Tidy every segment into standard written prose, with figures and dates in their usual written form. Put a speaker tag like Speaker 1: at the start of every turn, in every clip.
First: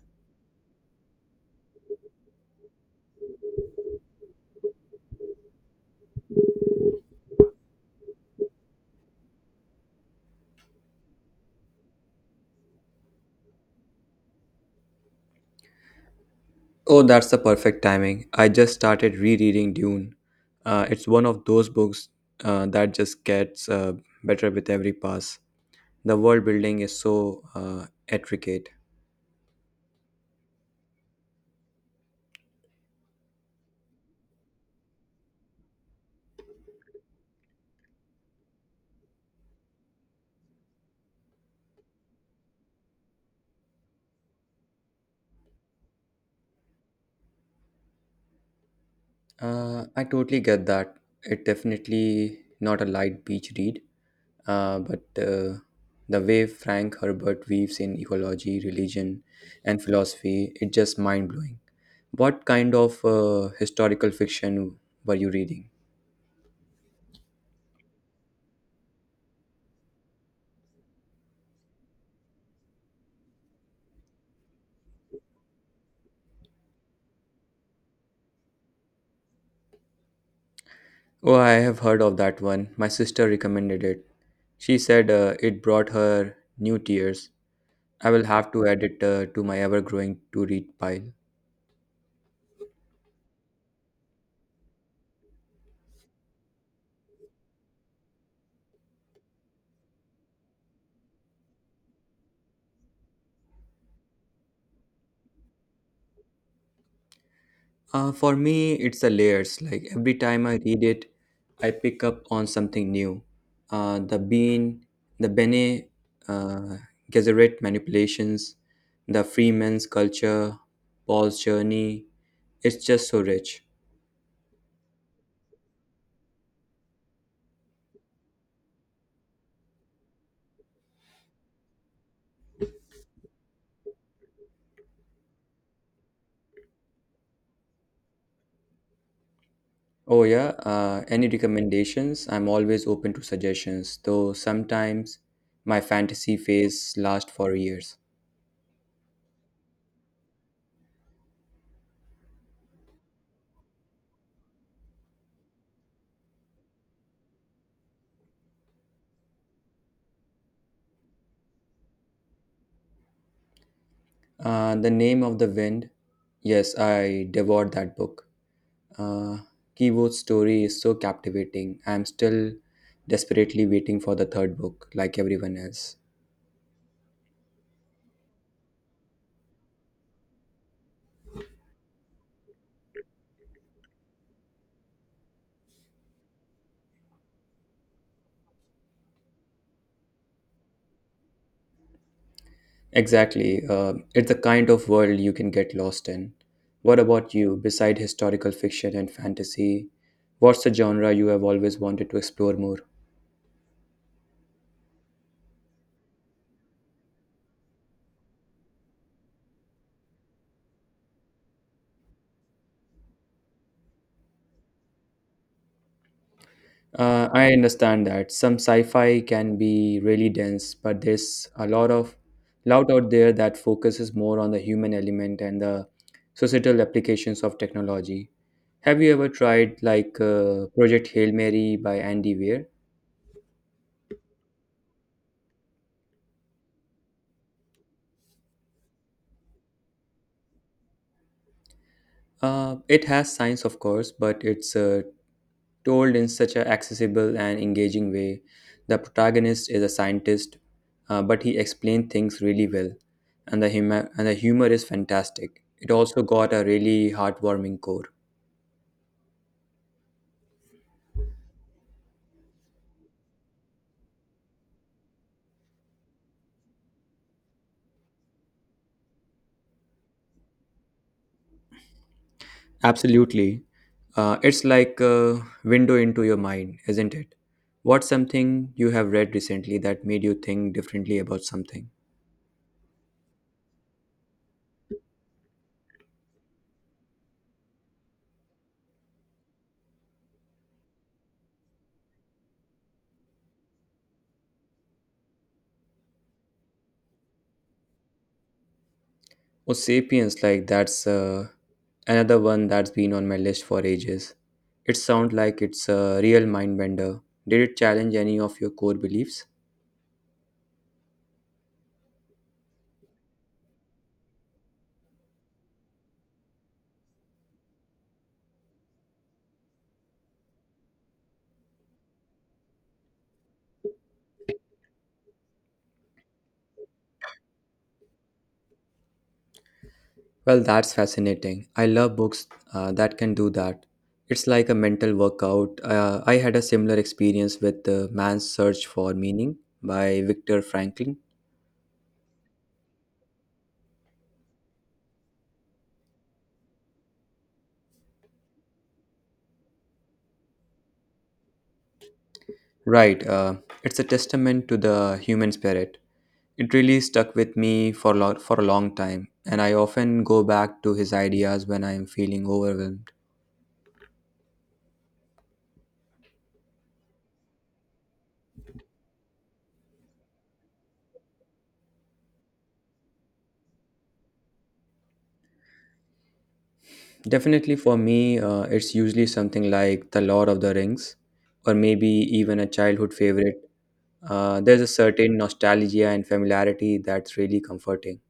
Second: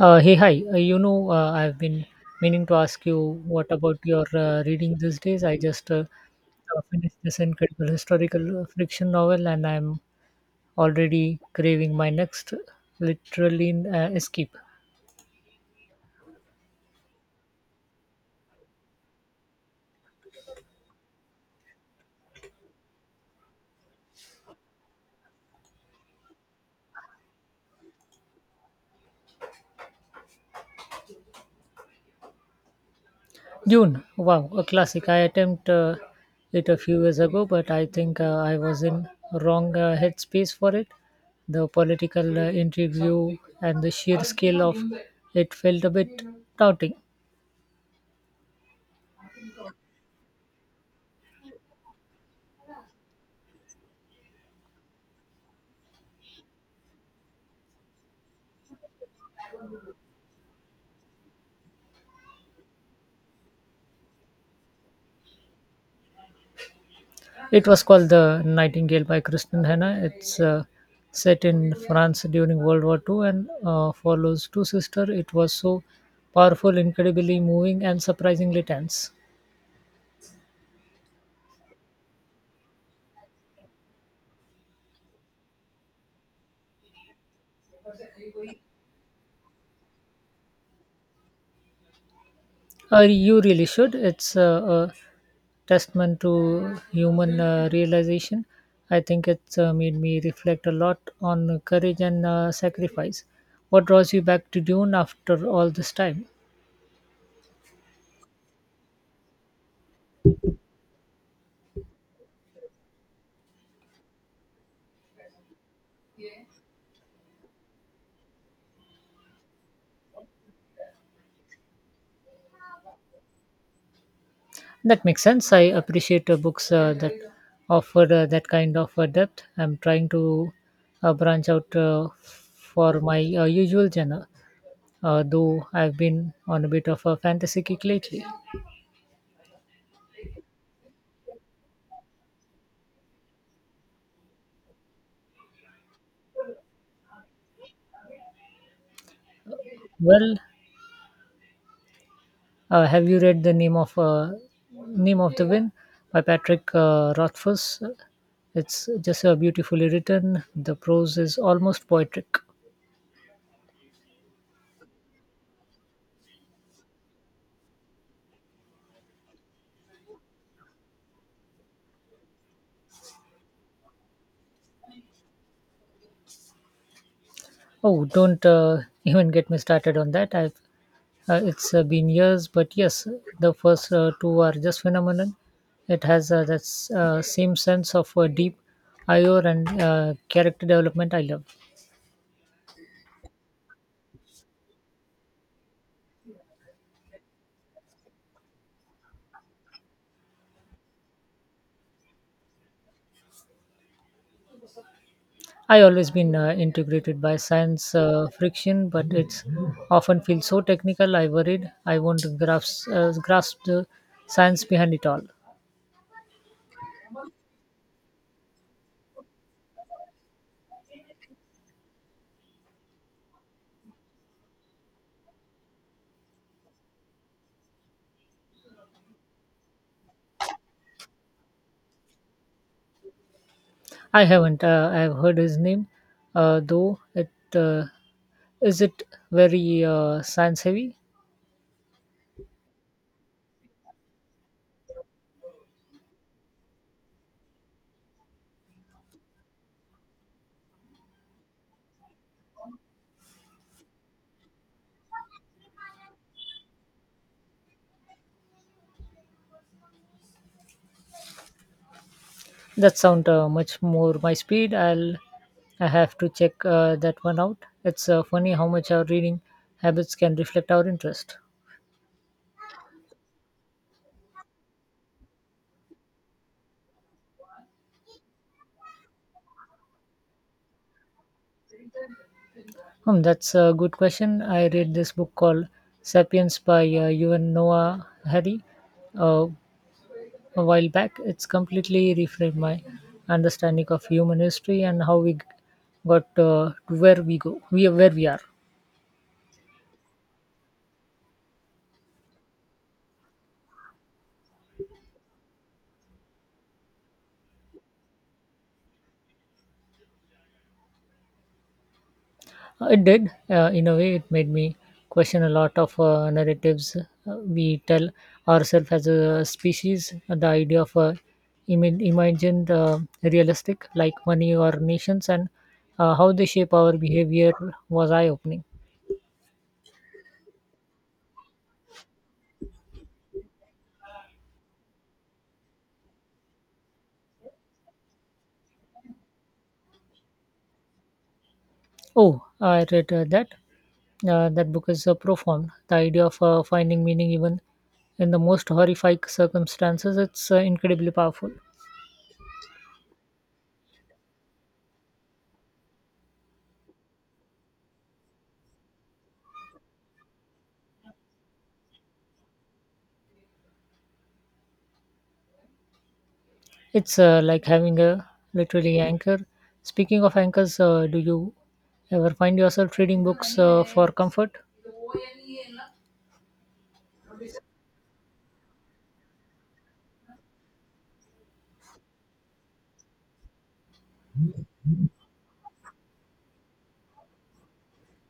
Speaker 1: Hey, hi. I've been meaning to ask you what about your reading these days. I just finished this incredible historical fiction novel, and I'm already craving my next literally escape.
Speaker 2: Oh, that's the perfect timing. I just started rereading Dune. It's one of those books that just gets better with every pass. The world building is so intricate.
Speaker 1: Dune. Wow, a classic. I attempted it a few years ago, but I think I was in wrong headspace for it. The political intrigue and the sheer scale of it felt a bit daunting.
Speaker 2: I totally get that. It definitely not a light beach read, but the way Frank Herbert weaves in ecology, religion, and philosophy, it's just mind blowing. What kind of historical fiction were you reading?
Speaker 1: It was called The Nightingale by Kristen Hanna. It's set in France during World War II and follows two sisters. It was so powerful, incredibly moving, and surprisingly tense.
Speaker 2: Oh, I have heard of that one. My sister recommended it. She said it brought her new tears. I will have to add it to my ever growing to read pile.
Speaker 1: You really should. It's a testament to human realization. I think it's made me reflect a lot on courage and sacrifice. What draws you back to Dune after all this time?
Speaker 2: For me, it's the layers. Like every time I read it, I pick up on something new. Uh, the Bean, the Bene uh, Gesserit manipulations, the Freeman's culture, Paul's journey. It's just so rich.
Speaker 1: That makes sense. I appreciate books that offer that kind of depth. I'm trying to branch out for my usual genre, though I've been on a bit of a fantasy kick lately.
Speaker 2: Oh, yeah. Any recommendations? I'm always open to suggestions, though sometimes my fantasy phase lasts for years.
Speaker 1: Well, have you read the name of Name of the Wind by Patrick Rothfuss? It's just beautifully written. The prose is almost poetic.
Speaker 2: The Name of the Wind. Yes, I devoured that book. Uh, Kiwo's story is so captivating. I'm still desperately waiting for the third book, like everyone else.
Speaker 1: Oh, don't even get me started on that. I've it's been years, but yes, the first two are just phenomenal. It has same sense of deep IO and character development I love.
Speaker 2: Exactly. It's the kind of world you can get lost in. What about you? Beside historical fiction and fantasy, what's the genre you have always wanted to explore more?
Speaker 1: I always been integrated by science friction, but it's often feels so technical. I worried I won't grasp the science behind it all.
Speaker 2: I understand that some sci-fi can be really dense, but there's a lot out there that focuses more on the human element and the societal applications of technology. Have you ever tried like Project Hail Mary by Andy Weir?
Speaker 1: I haven't. I have heard his name, though. It uh, is it very science heavy.
Speaker 2: It has science, of course, but it's told in such an accessible and engaging way. The protagonist is a scientist, but he explained things really well, and the humor is fantastic. It also got a really heartwarming core.
Speaker 1: That sound much more my speed. I have to check that one out. It's funny how much our reading habits can reflect our interest.
Speaker 2: Absolutely, it's like a window into your mind, isn't it? What's something you have read recently that made you think differently about something?
Speaker 1: Hmm, that's a good question. I read this book called *Sapiens* by Yuval Noah Harari uh, a while back. It's completely reframed my understanding of human history and how got to where we are.
Speaker 2: Oh, Sapiens, like that's another one that's been on my list for ages. It sounds like it's a real mind bender. Did it challenge any of your core beliefs?
Speaker 1: It did. In a way, it made me question a lot of narratives we tell ourselves as a species. The idea of imagined realistic, like money or nations, and how they shape our behavior was eye opening.
Speaker 2: Well, that's fascinating. I love books that can do that. It's like a mental workout. I had a similar experience with Man's Search for Meaning by Viktor Frankl.
Speaker 1: Oh, I read that. That book is profound. The idea of finding meaning even in the most horrific circumstances, it's incredibly powerful.
Speaker 2: Right, it's a testament to the human spirit. It really stuck with me for for a long time, and I often go back to his ideas when I am feeling overwhelmed.
Speaker 1: It's like having a literally anchor. Speaking of anchors, do you ever find yourself reading books for comfort?
Speaker 2: Definitely for me, it's usually something like The Lord of the Rings, or maybe even a childhood favorite. There's a certain nostalgia and familiarity that's really comforting.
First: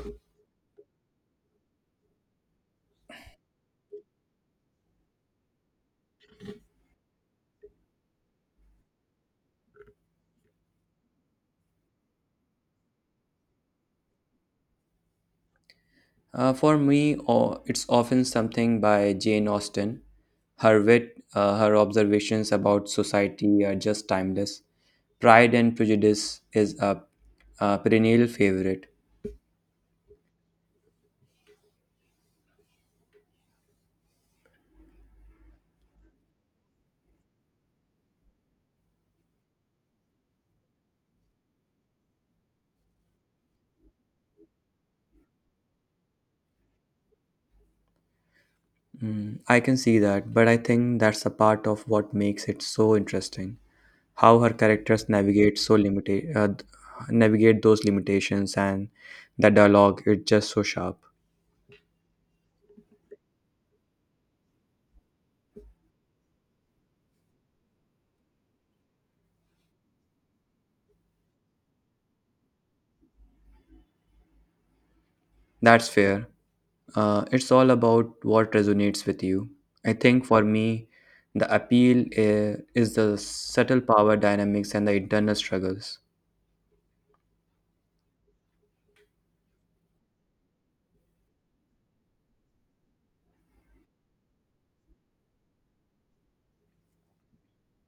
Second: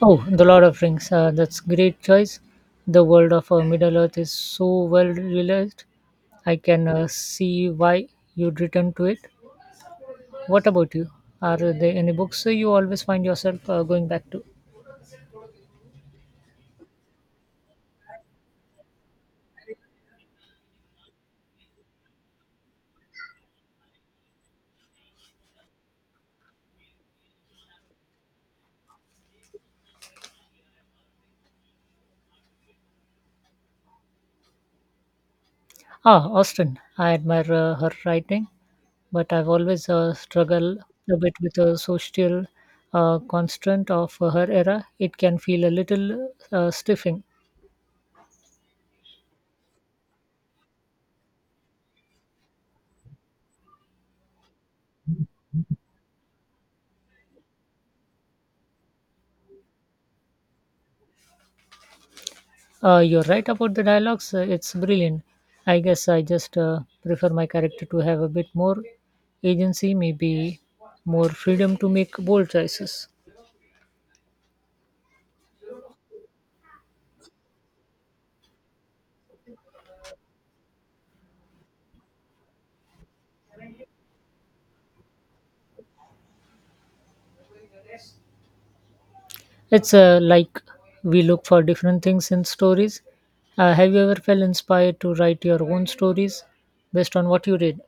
Speaker 1: Oh, The Lord of Rings. That's great choice. The world of Middle Earth is so well realized. I can see why you'd return to it. What about you? Are there any books you always find yourself going back to?
Speaker 2: For me, it's often something by Jane Austen. Her wit, her observations about society are just timeless. Pride and Prejudice is a perennial favorite.
Speaker 1: Ah, Austen. I admire her writing, but I've always struggled a bit with the social constraint of her era. It can feel a little stiffing.
Speaker 2: Mm, I can see that, but I think that's a part of what makes it so interesting. How her characters navigate so limited, th- navigate those limitations, and the dialogue is just so sharp.
Speaker 1: You're right about the dialogues. It's brilliant. I guess I just prefer my character to have a bit more agency, maybe more freedom to make bold choices.
Speaker 2: That's fair. It's all about what resonates with you. I think for me, the appeal is the subtle power dynamics and the internal struggles.
Speaker 1: It's like we look for different things in stories. Have you ever felt inspired to write your own stories based on what you read?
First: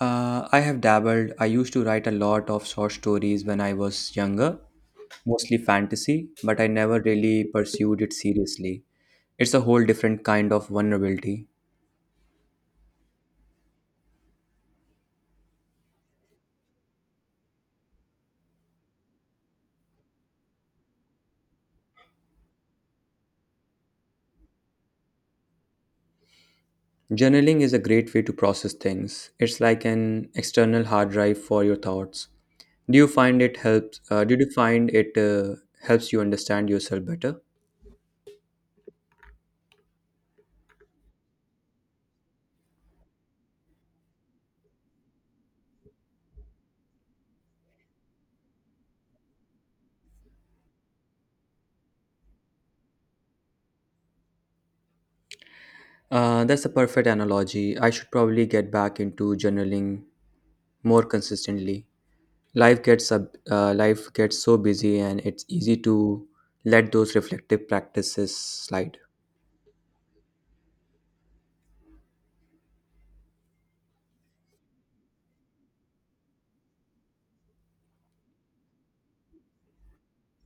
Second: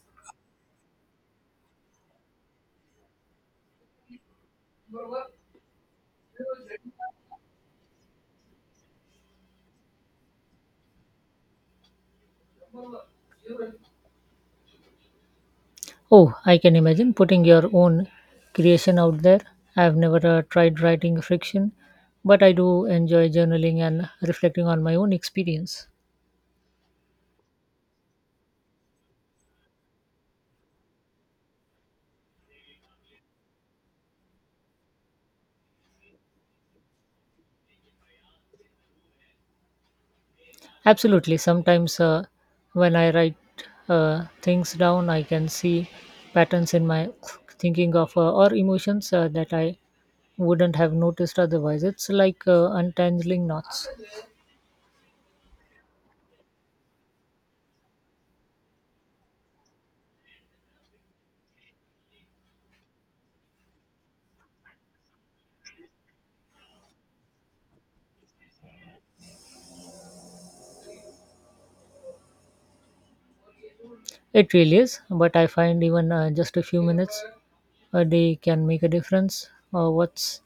Speaker 2: I have dabbled. I used to write a lot of short stories when I was younger, mostly fantasy, but I never really pursued it seriously. It's a whole different kind of vulnerability.
Speaker 1: Oh, I can imagine putting your own creation out there. I've never tried writing fiction, but I do enjoy journaling and reflecting on my own experience.
Speaker 2: Journaling is a great way to process things. It's like an external hard drive for your thoughts. Do you find it helps? Did you find it helps you understand yourself better?
Speaker 1: Absolutely. Sometimes when I write things down, I can see patterns in my thinking of or emotions that I wouldn't have noticed otherwise. It's like untangling knots.
Speaker 2: That's a perfect analogy. I should probably get back into journaling more consistently. Life gets so busy, and it's easy to let those reflective practices slide.
Speaker 1: It really is, but I find even just a few minutes a day can make a difference? What's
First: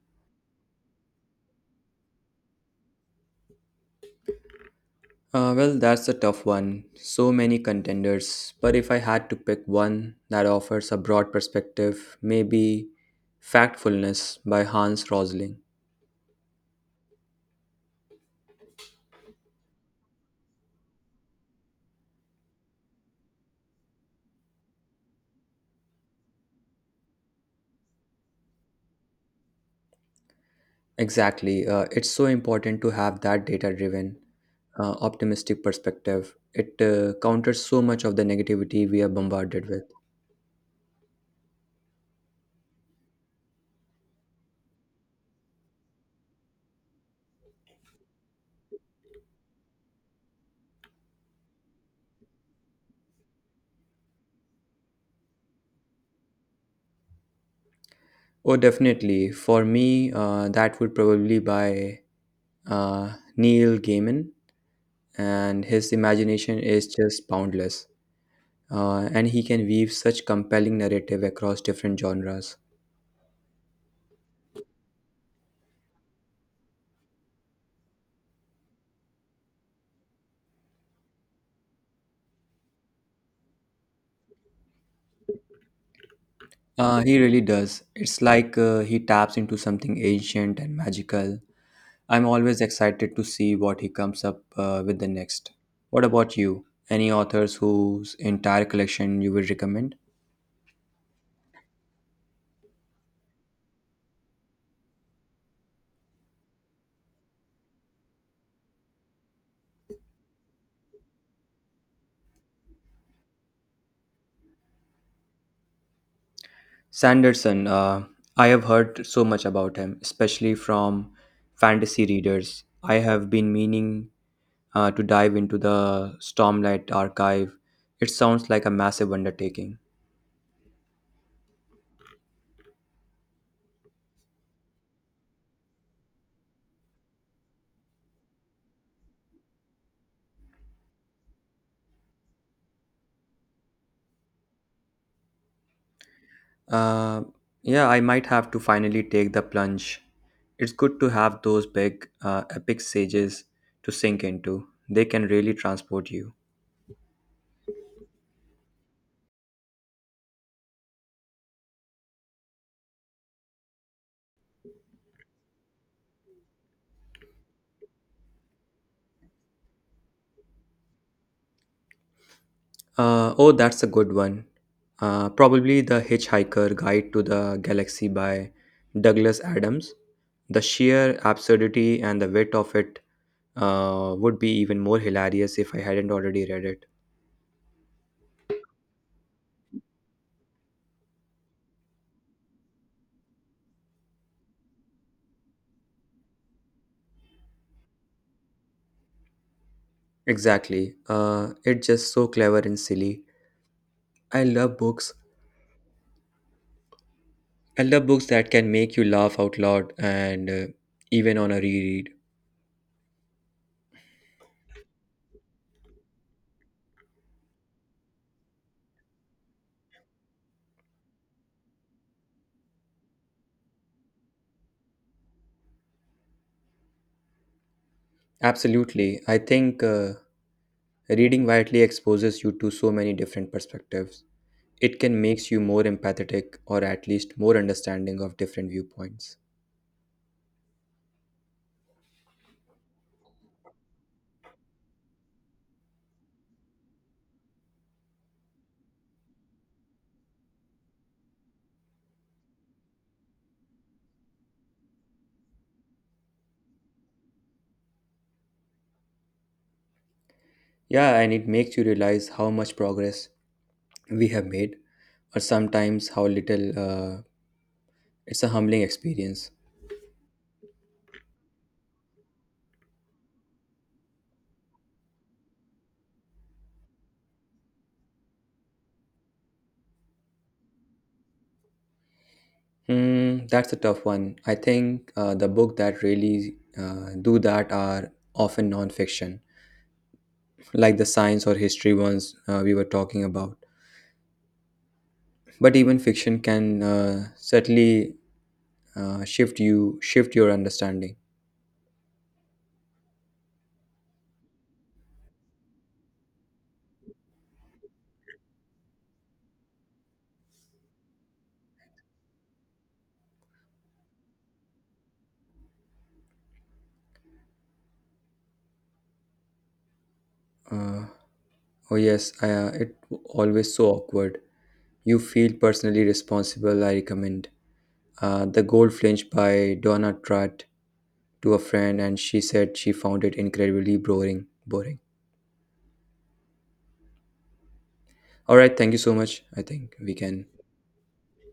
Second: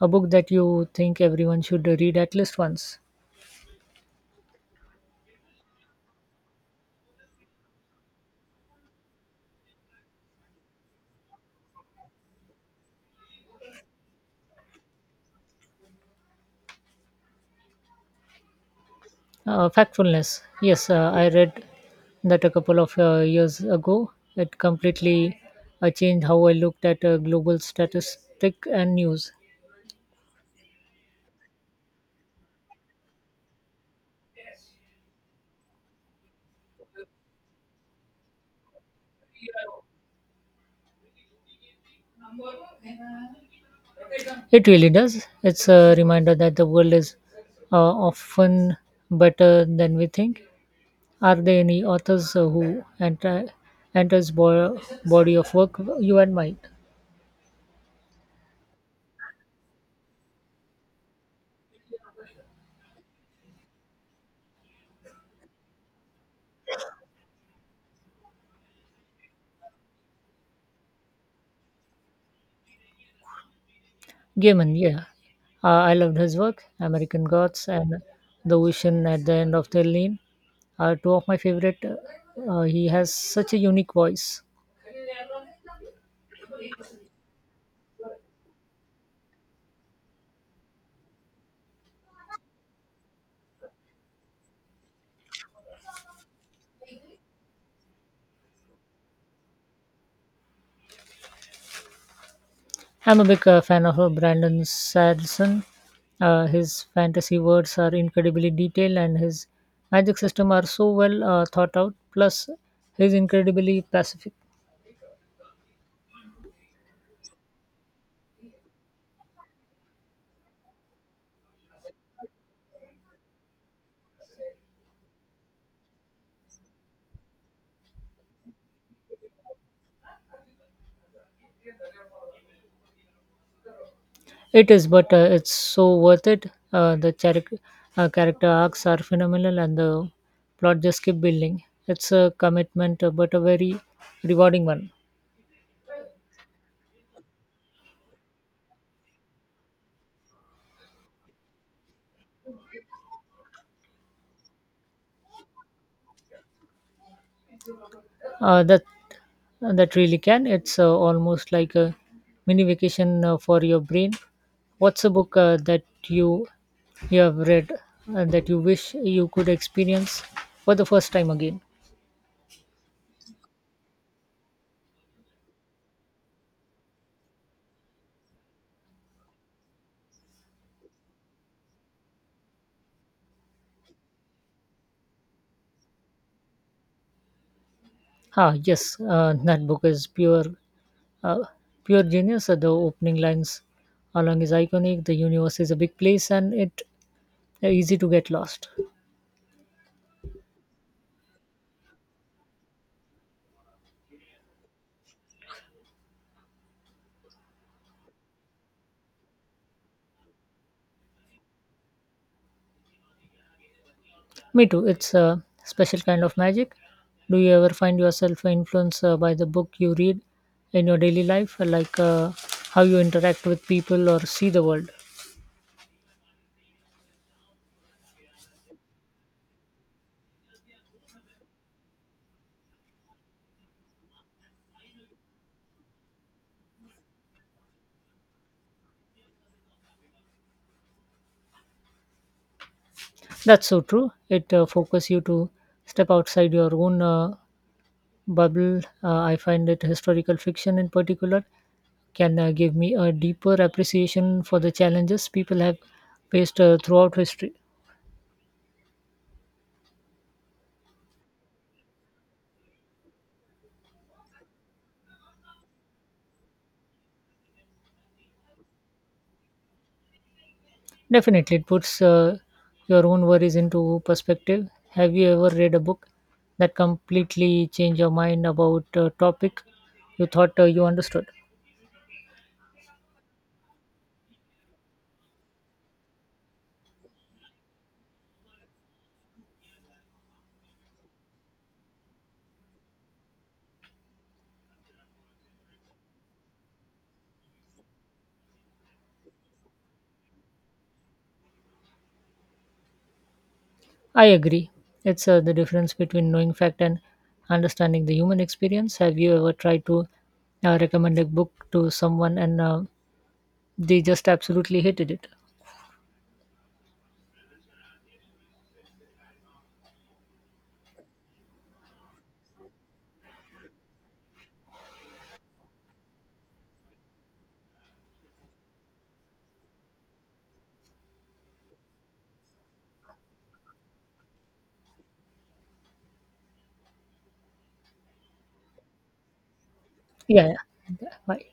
Speaker 1: a book that you think everyone should read at least once?
Speaker 2: Well, that's a tough one. So many contenders. But if I had to pick one that offers a broad perspective, maybe Factfulness by Hans Rosling.
Speaker 1: Factfulness. Yes, I read that a couple of years ago. It completely changed how I looked at global statistic and news.
Speaker 2: Exactly. It's so important to have that data driven, optimistic perspective. It counters so much of the negativity we are bombarded with.
Speaker 1: It really does. It's a reminder that the world is often better than we think. Are there any authors who enter enters body of work you admire?
Speaker 2: Oh, definitely. For me, that would probably by Neil Gaiman, and his imagination is just boundless. And he can weave such compelling narrative across different genres.
Speaker 1: Gaiman, yeah. I loved his work. American Gods and The Vision at the End of the Lane are two of my favorite. He has such a unique voice.
Speaker 2: He really does. It's like he taps into something ancient and magical. I'm always excited to see what he comes up with the next. What about you? Any authors whose entire collection you would recommend?
Speaker 1: I'm a big fan of Brandon Sanderson. His fantasy words are incredibly detailed and his magic system are so well thought out. Plus, he's incredibly pacific.
Speaker 2: Sanderson, I have heard so much about him, especially from fantasy readers. I have been meaning to dive into the Stormlight archive. It sounds like a massive undertaking.
Speaker 1: It is, but it's so worth it. Uh, the charac- Character arcs are phenomenal, and the plot just keep building. It's a commitment, but a very rewarding one.
Speaker 2: Uh, yeah, I might have to finally take the plunge. It's good to have those big, epic sages to sink into. They can really transport you.
Speaker 1: Uh, that that really can. It's almost like a mini vacation for your brain. What's a book that you have read that you wish you could experience for the first time again?
Speaker 2: Oh, that's a good one. Probably The Hitchhiker Guide to the Galaxy by Douglas Adams. The sheer absurdity and the wit of it would be even more hilarious if I hadn't already read it.
Speaker 1: Ah, yes, that book is Uh, pure genius. The opening lines along is iconic. The universe is a big place, and it easy to get lost.
Speaker 2: Exactly. It's just so clever and silly. I love books I love books that can make you laugh out loud and even on a reread.
Speaker 1: Me too. It's a special kind of magic. Do you ever find yourself influenced by the book you read in your daily life, how you interact with people or see the world?
Speaker 2: Absolutely. I think reading widely exposes you to so many different perspectives. It can makes you more empathetic or at least more understanding of different viewpoints.
Speaker 1: That's so true. It focuses you to step outside your own bubble. I find that historical fiction, in particular, can give me a deeper appreciation for the challenges people have faced throughout history.
Speaker 2: Yeah, and it makes you realize how much progress we have made or sometimes how little. It's a humbling experience.
Speaker 1: Definitely, it puts your own worries into perspective. Have you ever read a book that completely changed your mind about a topic you thought you understood?
Speaker 2: Hmm, that's a tough one. I think the book that really do that are often non-fiction like the science or history ones we were talking about. But even fiction can certainly shift your understanding.
Speaker 1: I agree. It's the difference between knowing fact and understanding the human experience. Have you ever tried to recommend a book to someone and they just absolutely hated it?
Speaker 2: Uh, oh yes, it always so awkward. You feel personally responsible. I recommend the Gold Flinch by Donna Tratt to a friend, and she said she found it incredibly boring. Boring. All right, thank you so much. I think we can
Speaker 1: Yeah, yeah. Bye.